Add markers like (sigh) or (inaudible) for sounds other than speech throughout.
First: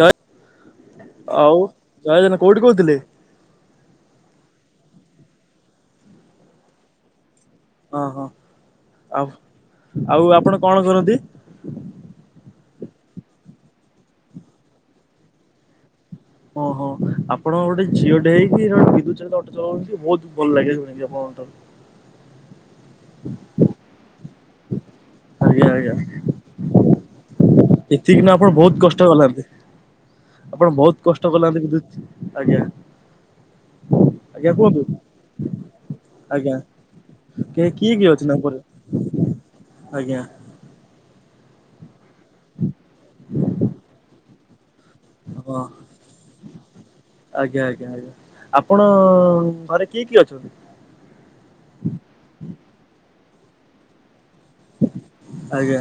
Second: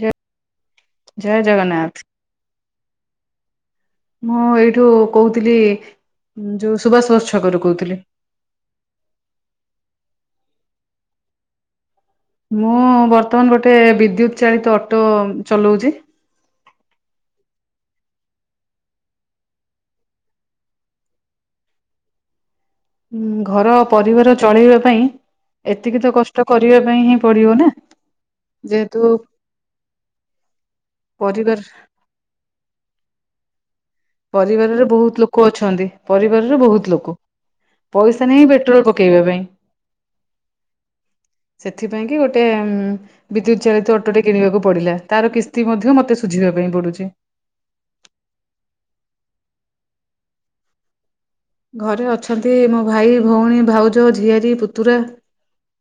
ଜୟ ଜୟ ଆଉ ଜଗନ୍ନାଥ ଜୟ ଜାନ କୋଉଠି କହୁଥିଲେ? ମୁଁ ଏଇଠୁ କହୁଥିଲି ଯୋଉ ସୁବାସ ବ ଓ ହଁ ଆଉ ଆଉ ଆପଣ କଣ କରନ୍ତି? ମୁଁ ବର୍ତ୍ତମାନ ଗୋଟେ ବିଦ୍ୟୁତ ଚାଳିତ ଅଟୋ ଚଲଉଛି। ଓ ହୋ ଆପଣ ଗୋଟେ ଝିଅ ଟେ ହେଇକି ତମେ ବିଦ୍ୟୁତ ଚାଳିତ ଅଟୋ ଚଲାଉଛ ବହୁତ ଭଲ ଲାଗେ ଶୁଣିକି ଆପଣଙ୍କଠାରୁ। ହୁଁ ଘର ପରିବାର ଚଳେଇବା ପାଇଁ ଆଜ୍ଞା ଆଜ୍ଞା ଏତିକି ତ କଷ୍ଟ କରିବା ପାଇଁ ହିଁ ପଡିବ ନା ଏତିକି ନା ଆପଣ ବହୁତ କଷ୍ଟ ଯେହେତୁ କଲାନ୍ତି ଆପଣ ବହୁତ କଷ୍ଟ ପରିବାର କଲାନ୍ତି ବିଦ୍ୟୁତ ଆଜ୍ଞା। ଆଜ୍ଞା କୁହନ୍ତୁ ପରିବାରରେ ବହୁତ ଲୋକ ଅଛନ୍ତି ଆଜ୍ଞା ପରିବାରରେ ବହୁତ ଲୋକ। କିଏ କିଏ କିଏ ଅଛି ପଇସା ତାଙ୍କ ନାହିଁ ପରେ ପେଟ୍ରୋଲ ପକେଇବା ପାଇଁ। ଆଜ୍ଞା। ସେଥିପାଇଁ କି ଗୋଟେ ଉ ବିଦ୍ୟୁତ ଚାଳିତ ଅଟୋଟେ କିଣିବାକୁ ପଡିଲା। ତାର ହଁ କିସ୍ତି ମଧ୍ୟ ମୋତେ ଶୁଝିବା ପାଇଁ ପଡ଼ୁଛି। ଆଜ୍ଞା ଆଜ୍ଞା ଆଜ୍ଞା। ଆପଣ ଘରେ କିଏ କିଏ ଅଛନ୍ତି? ଘରେ ଅଛନ୍ତି ମୋ ଭାଇ, ଭଉଣୀ, ଭାଉଜ, ଝିଆରୀ, ପୁତୁରା। ଆଜ୍ଞା।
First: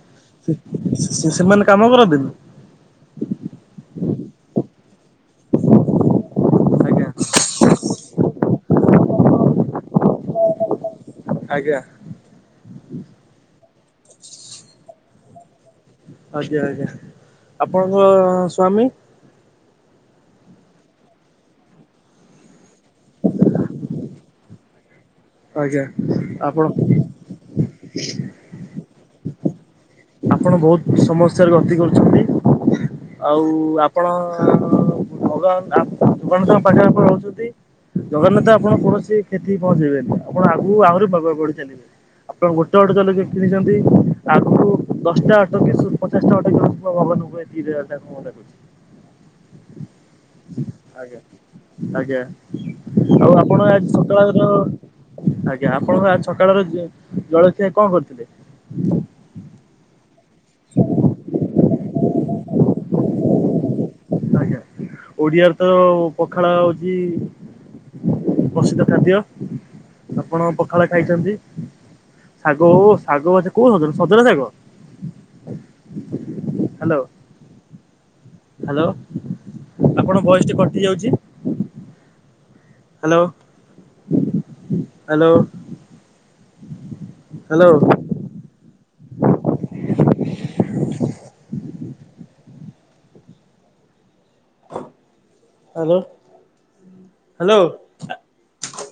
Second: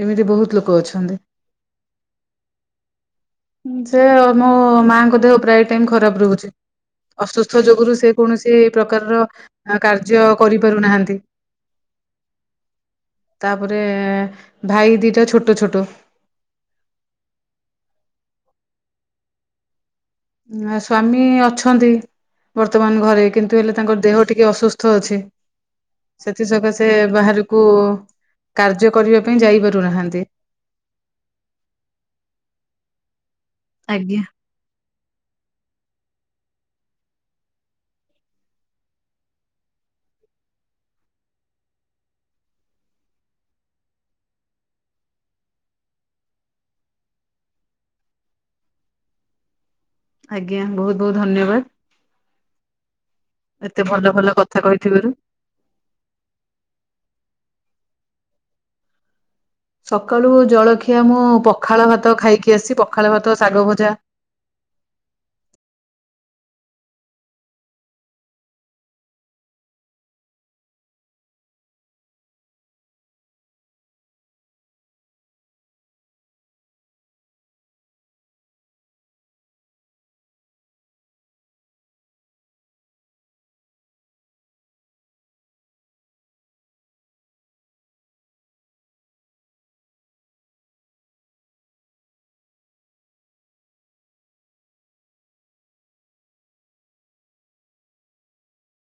ଏମିତି ବହୁତ ଲୋକ ଅଛନ୍ତି। ସେ ସେମାନେ କାମ କରନ୍ତିନି। ସେ ମୋ ମାଙ୍କ ଦେହ ପ୍ରାୟ ଟାଇ ଖରାପ ରହୁଛି। ଆଜ୍ଞା ଅସୁସ୍ଥ ଯୋଗୁରୁ ସେ କୌଣସି ପ୍ରକାରର କାର୍ଯ୍ୟ କରିପାରୁନାହାନ୍ତି। ଆଜ୍ଞା। ତାପରେ ଭାଇ ଦିଟା ଛୋଟ ଛୋଟ। ଆଜ୍ଞା ଆଜ୍ଞା ଆପଣଙ୍କ ସ୍ୱାମୀ? ନା ସ୍ଵାମୀ ଅଛନ୍ତି ବର୍ତ୍ତମାନ ଘରେ କିନ୍ତୁ ହେଲେ ତାଙ୍କର ଦେହ ଟିକେ ଅସୁସ୍ଥ ଅଛି। ଆଜ୍ଞା। ସେଥି ଆପଣ ସକାସେ ବାହାରକୁ କାର୍ଯ୍ୟ କରିବା ପାଇଁ ଯାଇ ପାରୁନାହାନ୍ତି। ଆପଣ ବହୁତ ସମସ୍ୟାରେ ଗତି କରୁଛନ୍ତି ଆଉ ଆପଣ ଆଜ୍ଞା ଭଗବାନ ଭଗାନଙ୍କ ପାଖପ ରହୁଛନ୍ତି (unintelligible) ଜଗନ୍ନାଥ ଆପଣ କୌଣସି କ୍ଷତି ପହଞ୍ଚେଇବେନି ଆପଣ ଆଗକୁ ଆହୁରି ବ ବଢି ଚାଲିବେ। ଆପଣ ଗୋଟେ ଗୋଟୋ ଚଳେଇ କିଣିଛନ୍ତି। ଆଗୁରୁ ଦଶଟା ଅଠର (unintelligible) ପଚାଶଟା ଅଟକି ଭବ ହଜାର ଟା କରଛି ଆଜ୍ଞା ବହୁତ ବହୁତ ଧନ୍ୟବାଦ ଆଜ୍ଞା ଆଜ୍ଞା। ଆଉ ଆପଣ ଏତେ ଆଜି ଭଲ ଭଲ ସକାଳର ଆ କଥା କହିଥିବାରୁ। ଆଜ୍ଞା ଆପଣ ସକାଳର ଜଳଖିଆ କଣ କରିଥିଲେ? ସକାଳୁ ଜଳଖିଆ ମୁଁ ପଖାଳ ଭାତ ଖାଇକି ଆସି ପଖାଳ ଭାତ ଶାଗ ଭଜା। ଓଡିଆରେ ତ ପଖାଳ ହଉଛି ପ୍ରସିଦ୍ଧ ଖାଦ୍ୟ ଆପଣ ପଖାଳ ଖାଇଛନ୍ତି। ଶାଗ ଓ ଶାଗ ଓ କୋଉ ସଜନ ସଜନା ଶାଗ? ହ୍ୟାଲୋ। ହ୍ୟାଲୋ ଆପଣଙ୍କ ଭଏସ ଟି କଟି ଯାଉଛି। Hello hello. Hello. (unintelligible) Hello hello.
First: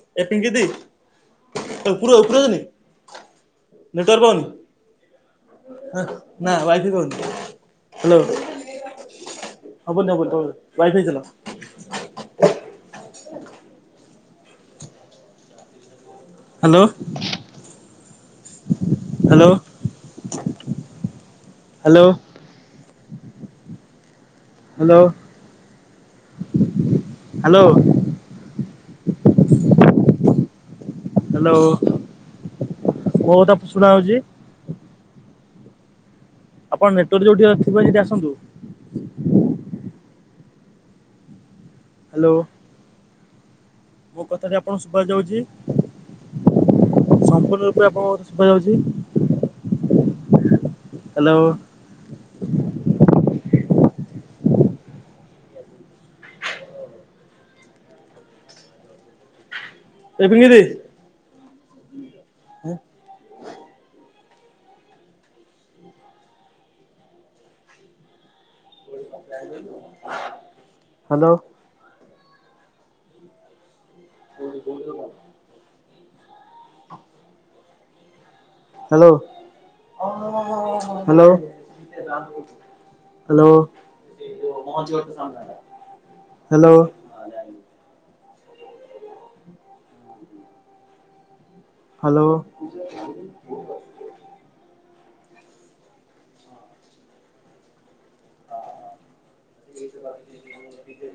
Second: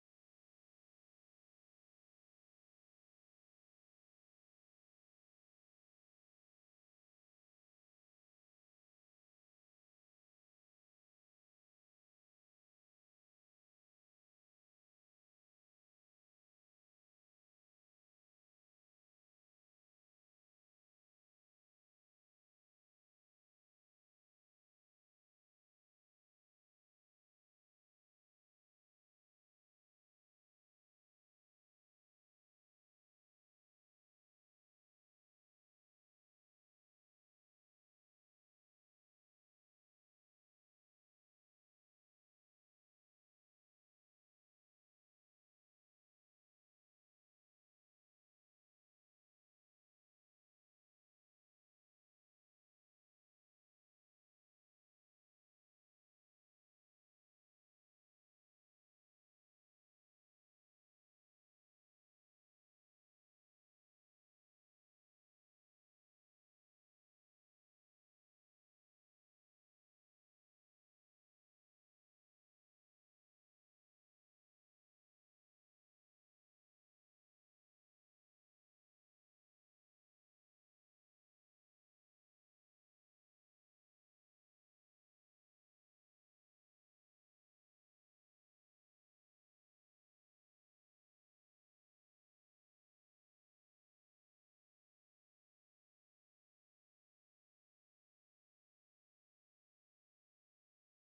(unintelligible) Network (unintelligible) ନା ଓଇଫି ପାଉନି ହ୍ୟାଲୋ। ହବନି ହବନି ୱାଇଫାଇ ଚଲା। Hello hello. Hello. Hello hello. Hello ମୋ କଥା ଶୁଣା ଯାଉଚି। ଆପଣ ନେଟୱର୍କ ଯୋଉଠି ଥିବ ସେଠି ଆସନ୍ତୁ। ହ୍ୟାଲୋ। ମୋ କଥାଟି ଆପଣଙ୍କୁ ସୁଭା ଯାଉଚି। ସମ୍ପୂନ ରୁପରେ ଆପଣଙ୍କୁ ସୁଭା ଯାଉଚି। Hello. ଏପିଙ୍କିଦି। (inaudible) Hello. (unintelligible) Hello hello. Hello hello. Hello. (unintelligible)